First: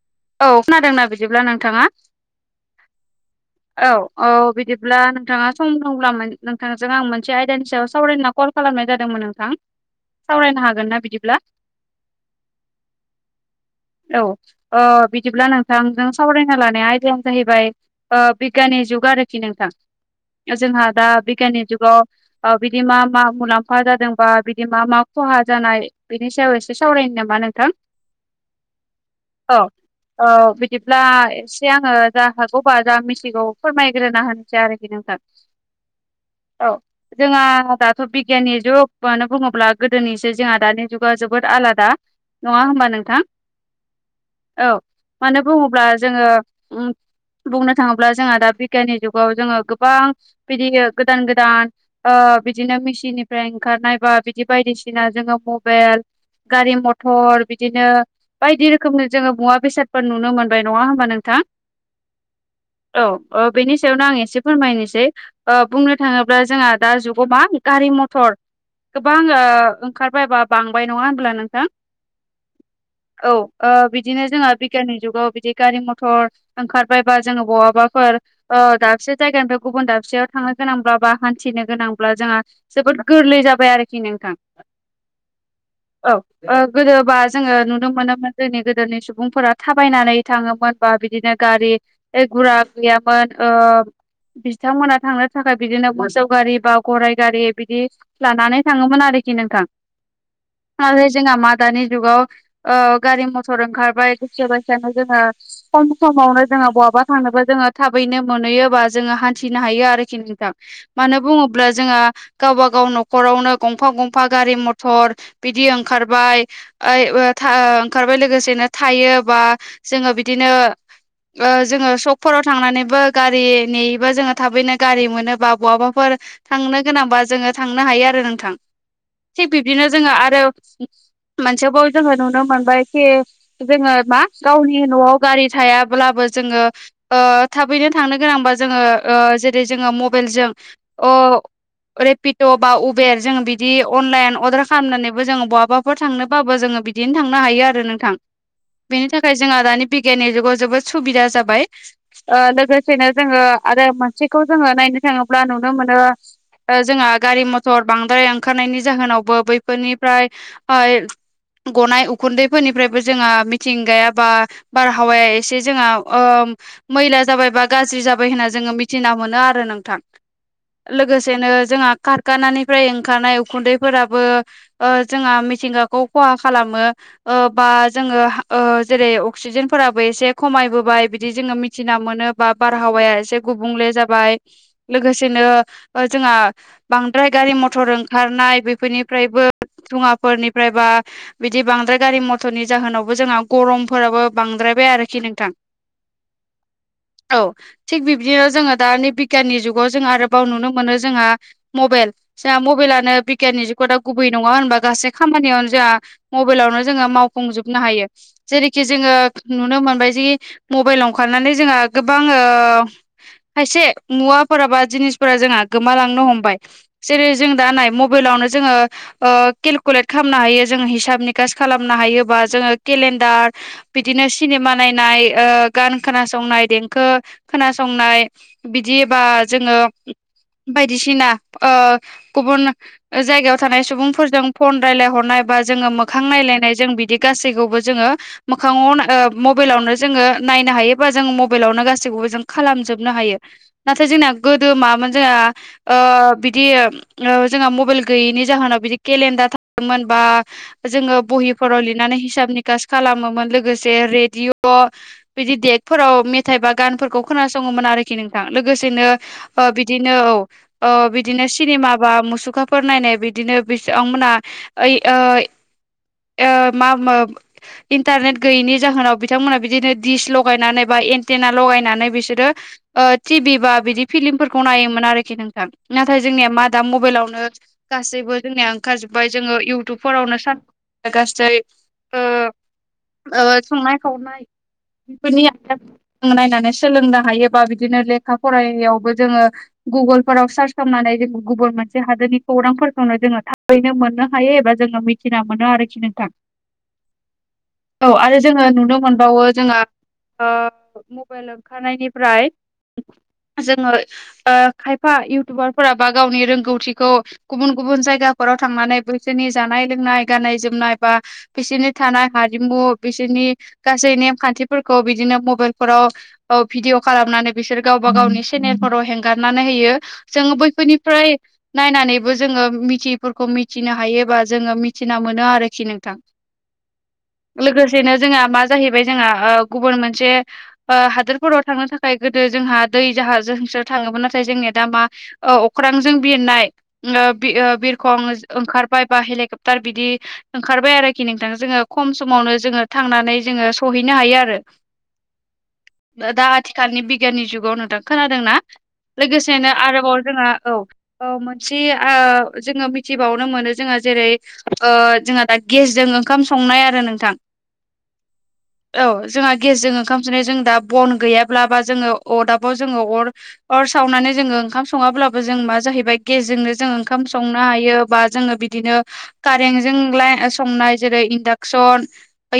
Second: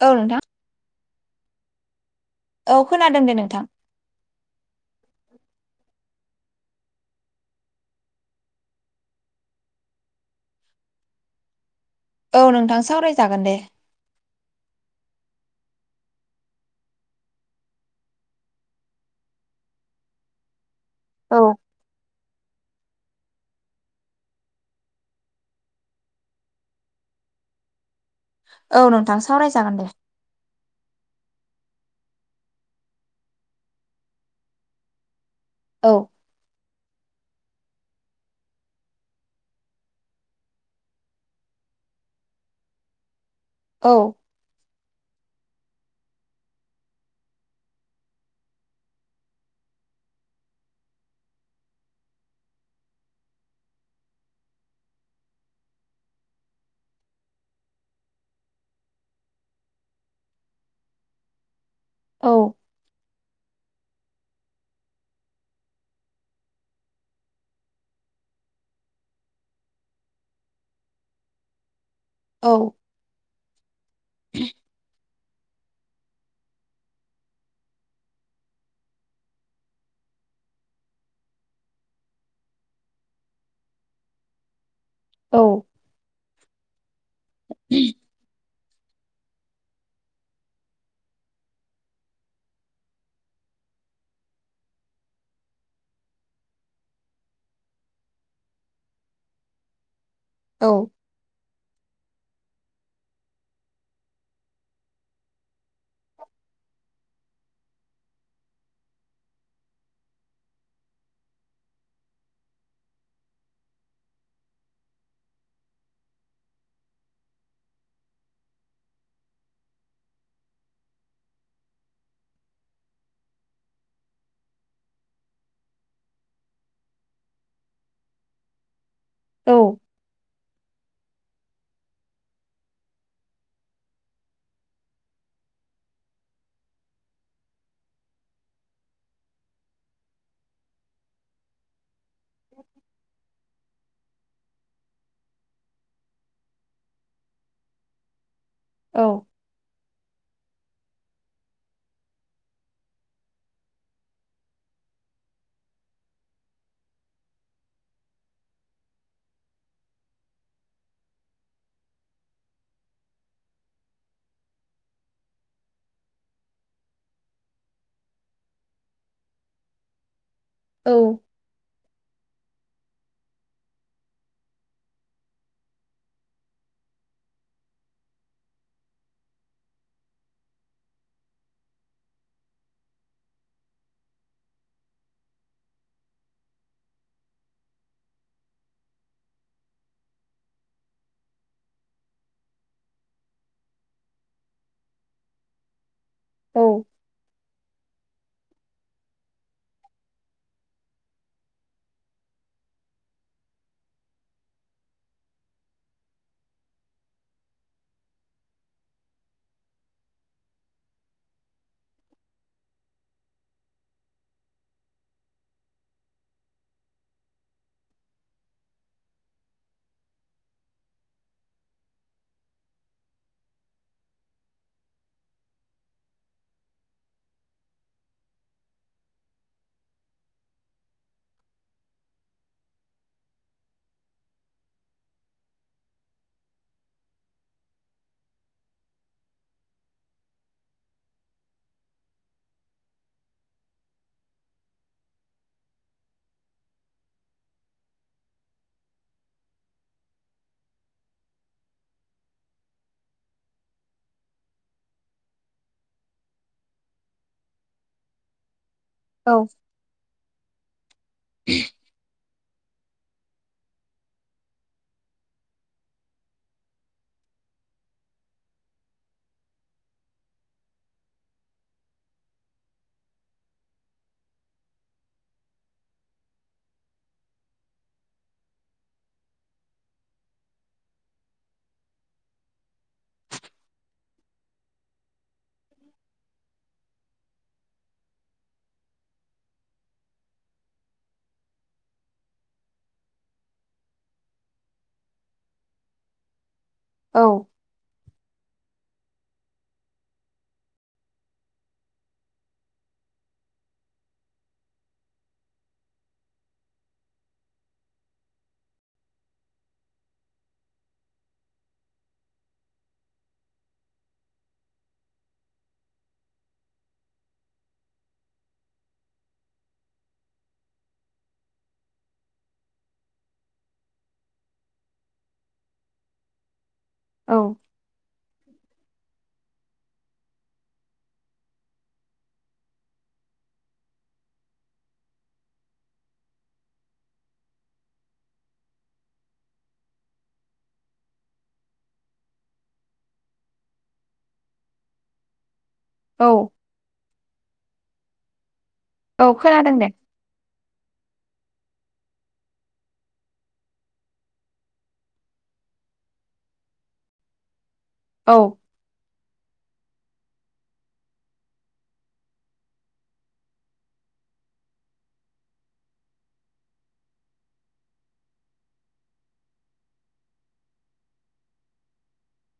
औ औ खोनादोंना बिदिब्ला नोंथाङा औ खोनादों दे नोंथां औ औ बिदिब्ला नोंथाङा सम दंब्ला नोंथांजों आं मोनसे आयदानि सायाव सावरायना कल खालामनाय जादोंमोन नोंथां सावरायनो हागोन ना बिदिब्ला औ नोंथां सावारायजागोन दे औ बिदिब्ला नोंथांजों सावरायना लानाय आयदायानो जाहैबाय बिगियाननि जुग आरोखि नोंथां जोंहा दा औ बिगियाननि जुगाव बिदि मा मा मुलाम्फा खखाहा जादोंबा बिदि मा मा खहा जानाय बेनि सायाव एसे सावरायनो नामा नोंथां औ नोंथां सोआव औ नायजागोन दे औ बिदिब्ला एसे आङो जा हागौबा जा मिथिगौ फोरमायग्रोना होनोसै आरोखि नोंथां [inaudible] औ औ जोंहा दाथ' बिगियाननि जुग मानो बुङोब्ला गोदोनिसो जोंहा दानि जुगा जोबोद आलादा नङा होमबा नोंथां औ औ मानो बुङोब्ला जोङो बुंनो थाङोब्ला जोंहा दा बिगियाननि जुगाव जोङो गोबां बिदि गोदान गोदान ओ बिदिनो मेसिननिफ्राय ओंखारनायबा बिदि बायदिसिना जोङो मबाइल गारि मथर बिदिनो बायदि रोखोमनि जोङो मुवा बेसादफोर नुनो मोनबाय नङा होमबा नोंथां औ औ औ बेनि सायावनो आं एसे फोरमायनोसै ओ बुंनो थाङोब्ला जोंहा दा जुगाव मा गारि मथर गोबां ओ ओंखारबाय बा बांबाय नङा होनब्ला नोंथां औ औ बिदिनो जोंहा बिगियाननि जुगाव बिदि गारि मथर ओंखारबाय बा जोङो बहाबाफोर ओ दाबसे जायगानिफ्राय गुबुन दाबसेयाव थांनो गोनांब्ला बा हान्थिनो गोनांब्ला जोंहा जोबोद गोरलै जाबाय आरोखि नोंथां औ औ ओ गोदोबा जोङो नुनो मोनोमोन जोंनि गोदोनि सुबुंफोरा थाबायनानै थाङोमोन बा बिदिनो गारि गुरा गैयामोन ओ बिथांमोना थांनो थाखाय बिदिनो मोसौ गारि बा गराय गारि बिदि लानानै थाङोमोन आरोखि नोंथां औ नाथाय जोंहा मा दानि जुगाव ओ गारि मथर ओंखारबाय दसे दसेनो जोङो खम समावनो जोङो बहाबा थांनोबा जोङो थाबैनो मोनहैयो बा जोङो हान्थिनो हायो आरोखि नोंथां मानो बुङोब्ला जोंहा गावबा गाव न'खरावनो गंफा गंफा गारि मथर बिदि ओंखारबाय ओय बो था ओंखारबाय लोगोसेनो थायो बा जोङो बिदिनो ओ जोङो सकफोराव थांनानैबो गारि नेयोैबा जोङो थाबैनो गारि मोनोबा बहाबाफोर थांनो गोनांबा जोङो थांनो हायो आरो नोंथां थिग औ बिब्दिनो जोङो आरो मोनसेबाव जोङो नुनो मोनबायखि जोङो मा गावनि न'आव गारि थायाब्लाबो जोङो ओ थाबैनो थांनो गोनांबा जोङो ओ जेरै जोङो मबाइलजों अ रेपिद बा उबेर जोङो बिदि अनलाइन अर्डार खालामनानैबो जोङो बहाबाफोर थांनोबाबो जोङो बिदिनो थांनो हायो आरो नोंथां बेनि थाखाय जोंहा दानि बिगियाननि जुगाव जोबोद सुबिदा जाबाय ओ लोगोसेनो जोङो आरो मोनसेखौ जोङो नायनो थाङोब्ला नुनो मोनो ओ जोंहा गारि मथर बांद्राय ओंखारनायनि जाहोनावबो बैफोरनिफ्राय गनाय उखुन्दैफोरनिफ्रायबो जोंहा मिथिंगाया बा बारहावाया एसे जोंहा ओ मैला जाबाय बा गाज्रि जाबाय होनना जोङो मिथिना मोनो आरो नोंथां औ लोगोसेनो जोंहा कार खानानिफ्राय ओंखारनाय उखुन्दैफोराबो जोंहा मिथिंगाखौ खहा खालामो ओ बा जोङो ओ जेरै अक्सिजेनफोराबो एसे खमायबोबाय बिदि जोङो मिथिना मोनो बा बारहावाया एसे गुबुंले जाबाय लोगोसेनो जोंहा बांद्राय गारि मथर ओंखारनाय बेफोरनिफ्रायबो धुङाफोरनिफ्राय बा बिदि बांद्राय गारि मथरनि जाहोनावबो जोंहा गरमफोराबो बांद्रायबाय आरोखि नोंथां औ थिग बिब्दिनो जोङो दानि बिगियाननि जुगाव जों आरोबाव नुनो मोनो जोंहा मबाइल जोंहा मबाइलानो बिगियाननि जुग दा गुबै नङा होनबा गासै खामानियावनो जा मबाइलावनो जोङो मावफुंजोबनो हायो जेरैखि जोङो नुनो मोनबाय जि मबाइल ओंखारनानै जोंहा गोबां ओ खायसे मुवाफोरा बा जिनिसफोरा जोंहा गोमालांनो हमबाय जेरै जों दा नाय मबाइलावनो जोङो ओ केलकुलेट खालामनो हायो जोङो हिसाब निकास खालामनो हायोबा जोङो केलेन्डार बिदिनो सिनेमा नायनाय गान खोनासंनाय देंखो खोनासंनाय बिदिबा जोङो बायदिसिना गुबुन जायगायाव थानाय सुबुंफोरजों फन रायज्लायहरनाय बा जोङो मोखां नायलायनाय जों बिदि गासैखौबो जोङो मोखाङाव मबाइलावनो जोङो नायनो हायो बा जों मबाइलावनो गाैखौबो जों खालामजोबनो हायो नाथाय जोंना गोदो मामोन जोंहा बिदि जोंहा मबाइल गैयैनि जाहोनाव बिदि केलेन्डार थादोंमोन बा जोङो बहिफोराव लिरनानै हिसाब निकास खालामोमोन लोगोसे रेडिअ' बिदि दडेगफोराव मेथाइ बा गानफोरखौ खोनासङोमोन आरोखि नोंथां लोगोसेनो बिदिनो औ बिदिनो सिनेमा बा मुसुखा फोर नायनाय बिदिनो बेसेबांमोनहा मा इन्टारनेट गैयैनि जाहोनाव बिथांमोना बिदिनो दिस लगायनानै बा एन्टेना लगायनानै बिसोरो टिभि बा बिदि फिलिमफोरखौ नायोमोन आरोखि नोंथां नाथाय जोंनिया मा दा मबाइलावनो गासैबो जोंनिया ओंखारजोब्बाय जोङो इउटुब हरावनो सान गासै संनाय खावनाय बेफोरनि आख नायनानै सोलोंनो हायोबा बिदिनो लेखा फराययावबो जोङो गुगोलफोराव सार्च खालामनानै जों गुबुन मोनसे हादोरनि खौरांफोरखौनो जोङो थाबैनो मोननो हायो एबा जोङो मिथिना मोनो आरोखि नोंथां औ औ आरो जोङो नुनो मोनबावो जोंहा मबाइल ओंखारनायनिफ्राय जोङो खायफा इउटुबारफोरा बा गावनि रोंगौथिखौ गुबुन गुबुन जायगाफोराव थांनानै बैसोरनि जानाय लोंनाय गाननाय जोमनाय बा बिसोरनि थानाय हारिमु बिसोरनि गासै नेमखान्थिफोरखौ बिदिनो मबाइलफोराव औ भिदिअ खालामनानै बिसोर गावबा गावनि सेनेलफोराव हगारनानै होयो जोङो बैफोरनिफ्राय नायनानैबो जोङो मिथियैफोरखौ मिथिनो हायो बा जोङो मिथिना मोनो आरोखि नोंथां औ लोगोसेनो जोंहा मा जाहैबाय जोंहा गुबुन मोनसे हादोरफोराव थांनो थाखाय गोदो जोंहा दै जाहाज जोंसो थाङोमोन नाथाय जोंनिया दा मा अख्रांजों बिरनाय बिरखं ओंखारबाय बा हेलिकप्टार बिदि ओंखारबाय आरोखि नोंथां जोङो खम समावनो जोङो थांनानै जोङो सहैनो हायो आरो दा औ आथिखालनि बिगियाननि जुगाव नोंथां खोनादों ना औ लोगोसेनो खोनादों दे आरोबाव जोंहा औ मोनसे जोङो मिथिबावनो मोनो जोंहा जेरै जोंहा दा गेसजों ओंखाम संनाय आरो नोंथां औ औ जोंहा गेसजों ओंखाम सनाय जों दा बन गैयाब्ला बा जोङो अरदाबाव जोङो अर अर सावनानै जोङो ओंखाम सङाब्लाबो जों मा जाहैबाय गेसजोंनो जों ओंखाम संनो हायो बा जोङो बि बिदिनो कारेन्टजोंलाय संनाय जेरै इन्डाकसन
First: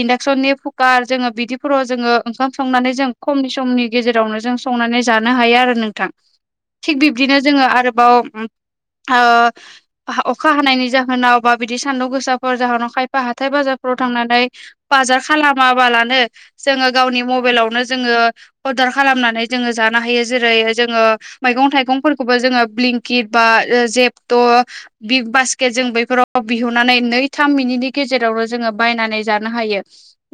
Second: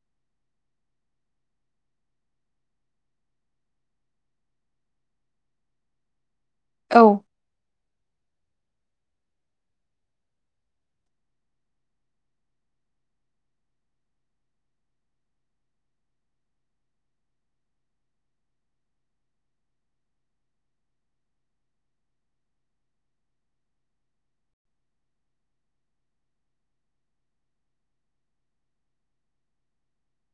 इन्डाक्सननि कुकार जोङो बिदिफोराव जोङो ओंखाम संनानै जों खमनि समनि गेजेरावनो जों संनानै जानो हायो आरो नोंथां थिग औ बिब्दिनो जोङो आरोबाव अखा हानायनि जाहोनाव होनाव बा बिदि सान्दुं गोसाफोर जाहोनाव खायफा हाथाय बाजारफोराव थांनानै बाजार खालामाबालानो जोङो गावनि मबाइलावनो जोङो अर्दार खालामनानै जोङो जानो हायो जेरै जोङो मैगं थाइगंफोरखौबो जोङो ब्लिंकिट बा जेपट' बिग बास्केट जों बै फोराव बिहुननानै नै थाम मिनिटनि गेजेरावनो जोङो बायनानै जानो हायो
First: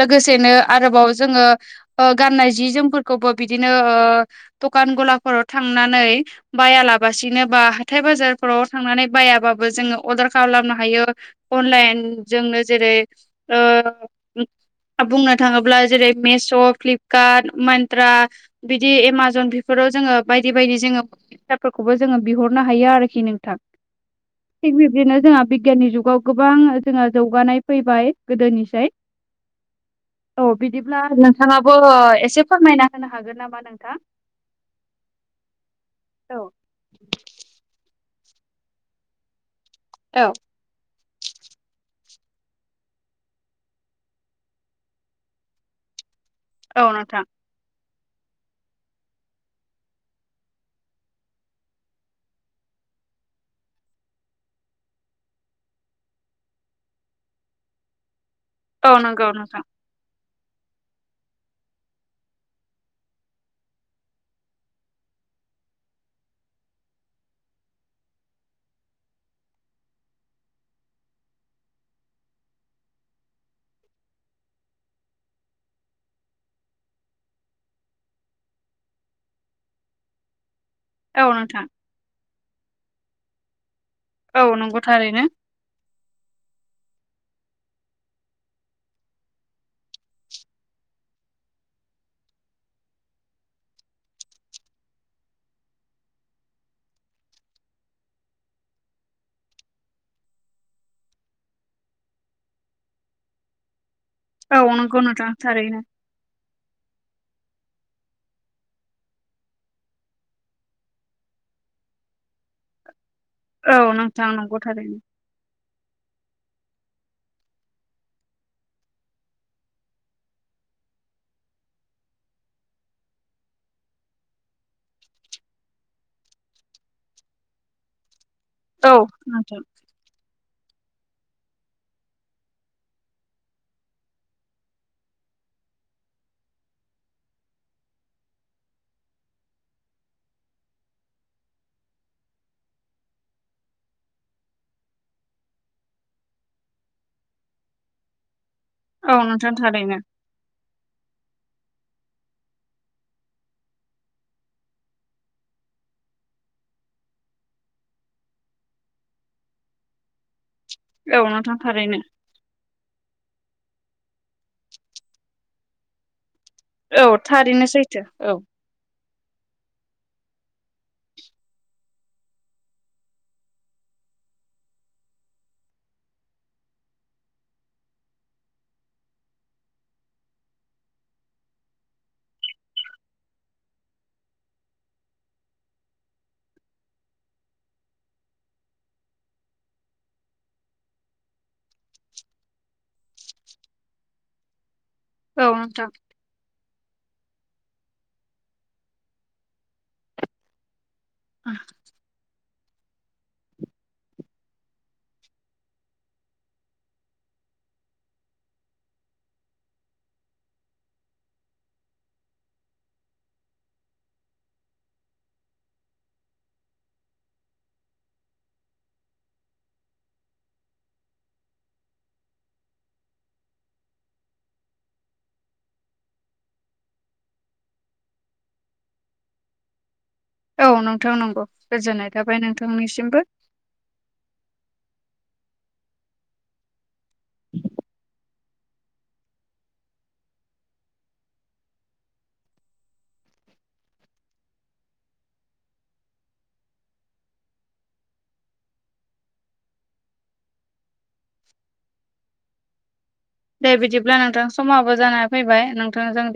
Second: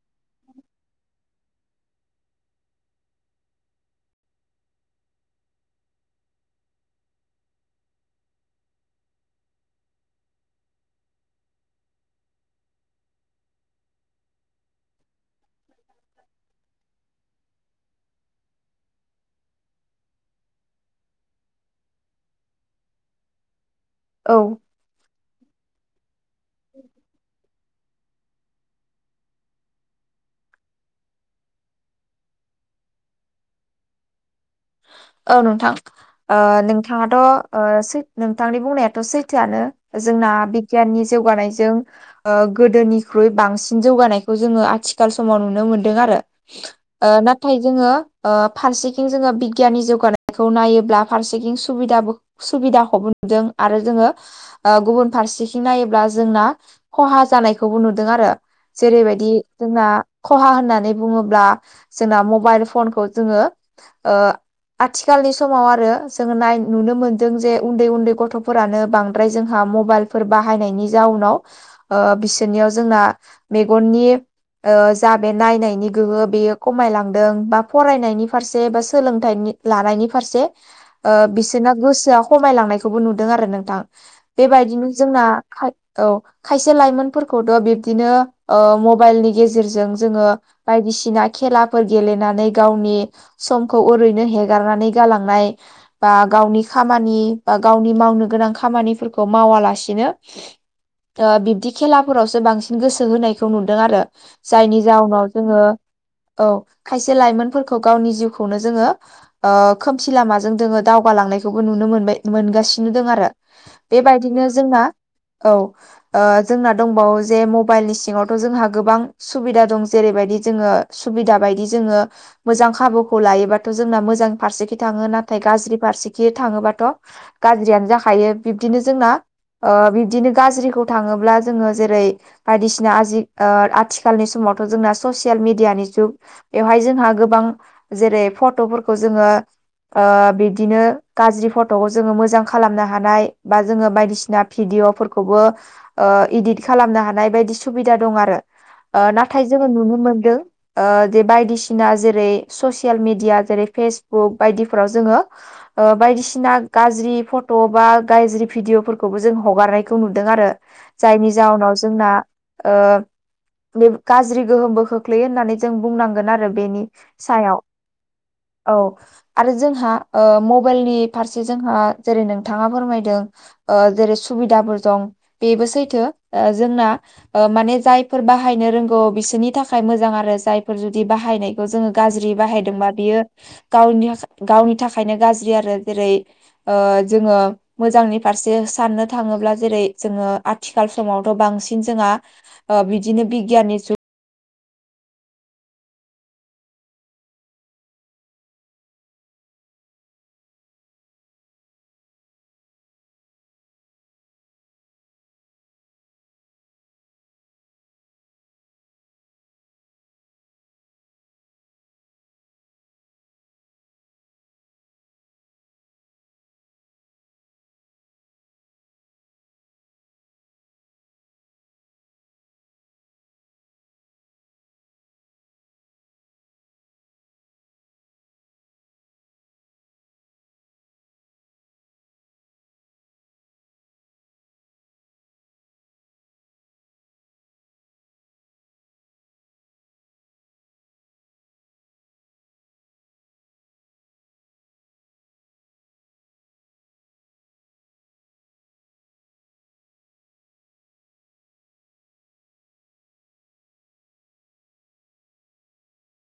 लोगोसेनो आरोबाव जोङो गाननाय जि जोमफोरखौबो बिदिनो दखान गलाफोराव थांनानै बायालाबासिनो बा हाथाय बाजारफोराव थांनानै बायाबाबो जोङो अरदार खालामनो हायो अनलाइन जोंनो जेरै बुंनो थाङोब्ला जेरै मिश' फ्लिपकार्ट मिन्त्रा बिदि एमाजन बेफोराव जोङो बायदि बायदि जोङो फसारफोरखौबो जोङो बिहरनो हायो आरोखि नोंथां औ थिग बिब्दिनो जोंहा बिगियाननि जुगाव गोबां जोंहा जौगानाय फैबाय गोदोनिसाय औ बिदिब्ला नोंथाङाबो एसे फोरमायना होनो हागोन नामा नोंथां औ नोंथां औ नोंथाङाथ' सै नोंथांनि बुंनायाथ' सैथोआनो जोंना बिगियाननि जौगानायजों गोदोनिख्रुइ बांसिन जौगानायखौ जोङो आथिखाल समाव नुनो मोनदों आरो औ नोंथां नाथाय जोङो फारसेथिं जोङो बिगियाननि जौगानायखौ नायोब्ला फारसेथिं सुबिदाबो सुबिदा हबो नुदों आरो जोङो गुबुन फारसेथिं नायोब्ला जोंना खहा जानायखौबो नुदों आरो औ जेरैबायदि नंगौ नोंथां जोंना खहा होननानै बुङोब्ला जोंना मबाइल फनखौ जोङो आथिखालनि समाव आरो जोङो नाय नुनो मोनदों जे उन्दै उन्दै गथ'फोरानो बांद्राय जोंहा मबाइल फोर बाहायनायनि जाउनाव बिसोरनियाव जोंना मेगननि जा बे नायनायनि गोहो बेयो खमायलांदों बा फरायनायनि फारसे बा सोलों लानायनि फारसे औ नोंथां बिसोरना गोसोआ खमायलांनायखौबो नुदों आरो नोंथां औ नंगौ बेबायदिनो जोंना थारैनो खा औ खायसे लाइमोनफोरखौथ' बिब्दिनो मबाइलनि गेजेरजों जोङो बायदिसिना खेलाफोर गेलेनानै गावनि समखौ ओरैनो बिदिनो हेगारनानै गालांनाय बा गावनि खामानि बा गावनि मावनो गोनां खामानिफोरखौ मावालासिनो बिब्दि खेलाफोरावसो बांसिन गोसो होनायखौ नुदों आरो औ जायनि नंगौ नोंथां जाउनाव जोङो थारैनो औ खायसे लाइमोनफोरखौ गावनि जिउखौनो जोङो खोमसि लामाजों दोङो दावगालांनायखौबो नुनो मोनबाय मोनगासिनो दं आरो औ नोंथां बेबायदिनो नंगौ जोंना थारैनो औ जोंना दंबावो जे मबाइलनि सिङावथ' जोंहा गोबां सुबिदा दं जेरैबायदि जोङो सुबिदा बायदि जोङो मोजां खाबुखौ लायोबा थ' जोंना मोजां फारसेथिं थाङो नाथाय गाज्रि फारसेथिं थाङोबाथ' गाज्रियानो जाखायो बिब्दिनो औ जोंना नोंथां बिब्दिनो गाज्रिखौ थाङोब्ला जोङो जेरै बायदिसिना आजि आथिखालनि समावथ' जोंना ससियेल मिडियानि जुग बेवहाय जोंहा गोबां जेरै फट'फोरखौ जोङो बिदिनो गाज्रि फट'खौ जोङो मोजां खालामनो हानाय बा जोङो बायदिसिना भिदिअफोरखौबो इदित खालामनो हानाय बायदि सुबिदा दं आरो औ नाथाय नोंथां जोङो नुनो थारैनो मोनदों जे बायदिसिना जेरै ससियेल मिडिया जेरै फेसबुक बायदिफोराव जोङो बायदिसिना गाज्रि फट' बा गाज्रि भिदिअफोरखौबो जों हगारनायखौ नुदों आरो औ जायनि नोंथां जाहोनाव थारैनो जोंना बे गाज्रि गोहोमबो खोख्लैयो होननानै जों बुंनांगोन आरो बेनि औ सायाव थारैनो सैथो औ औ आरो जोंहा मबाइलनि फारसे जोंहा जेरै नोंथाङा फोरमायदों जेरै सुबिदाफोर दं बेबो सैथो जोंना माने जायफोर बाहायनो रोंगौ बिसोरनि थाखाय मोजां आरो जायफोर जुदि बाहायनाय जोङो गाज्रि बाहायदोंबा बियो गावनि गावनि थाखायनो गाज्रि आरो जेरै जोङो मोजांनि फारसे साननो थाङोब्ला जेरै जोङो आथिखाल समावथ' बांसिन जोंहा ओ बिदिनो बिगियाननि जुग औ नोंथां औ औ नोंथां नंगौ गोजोननाय थाबाय नोंथांनिसिमबो [inaudible] दे बिदिब्ला नोंथां समाबो जानानै फैबाय नोंथां जों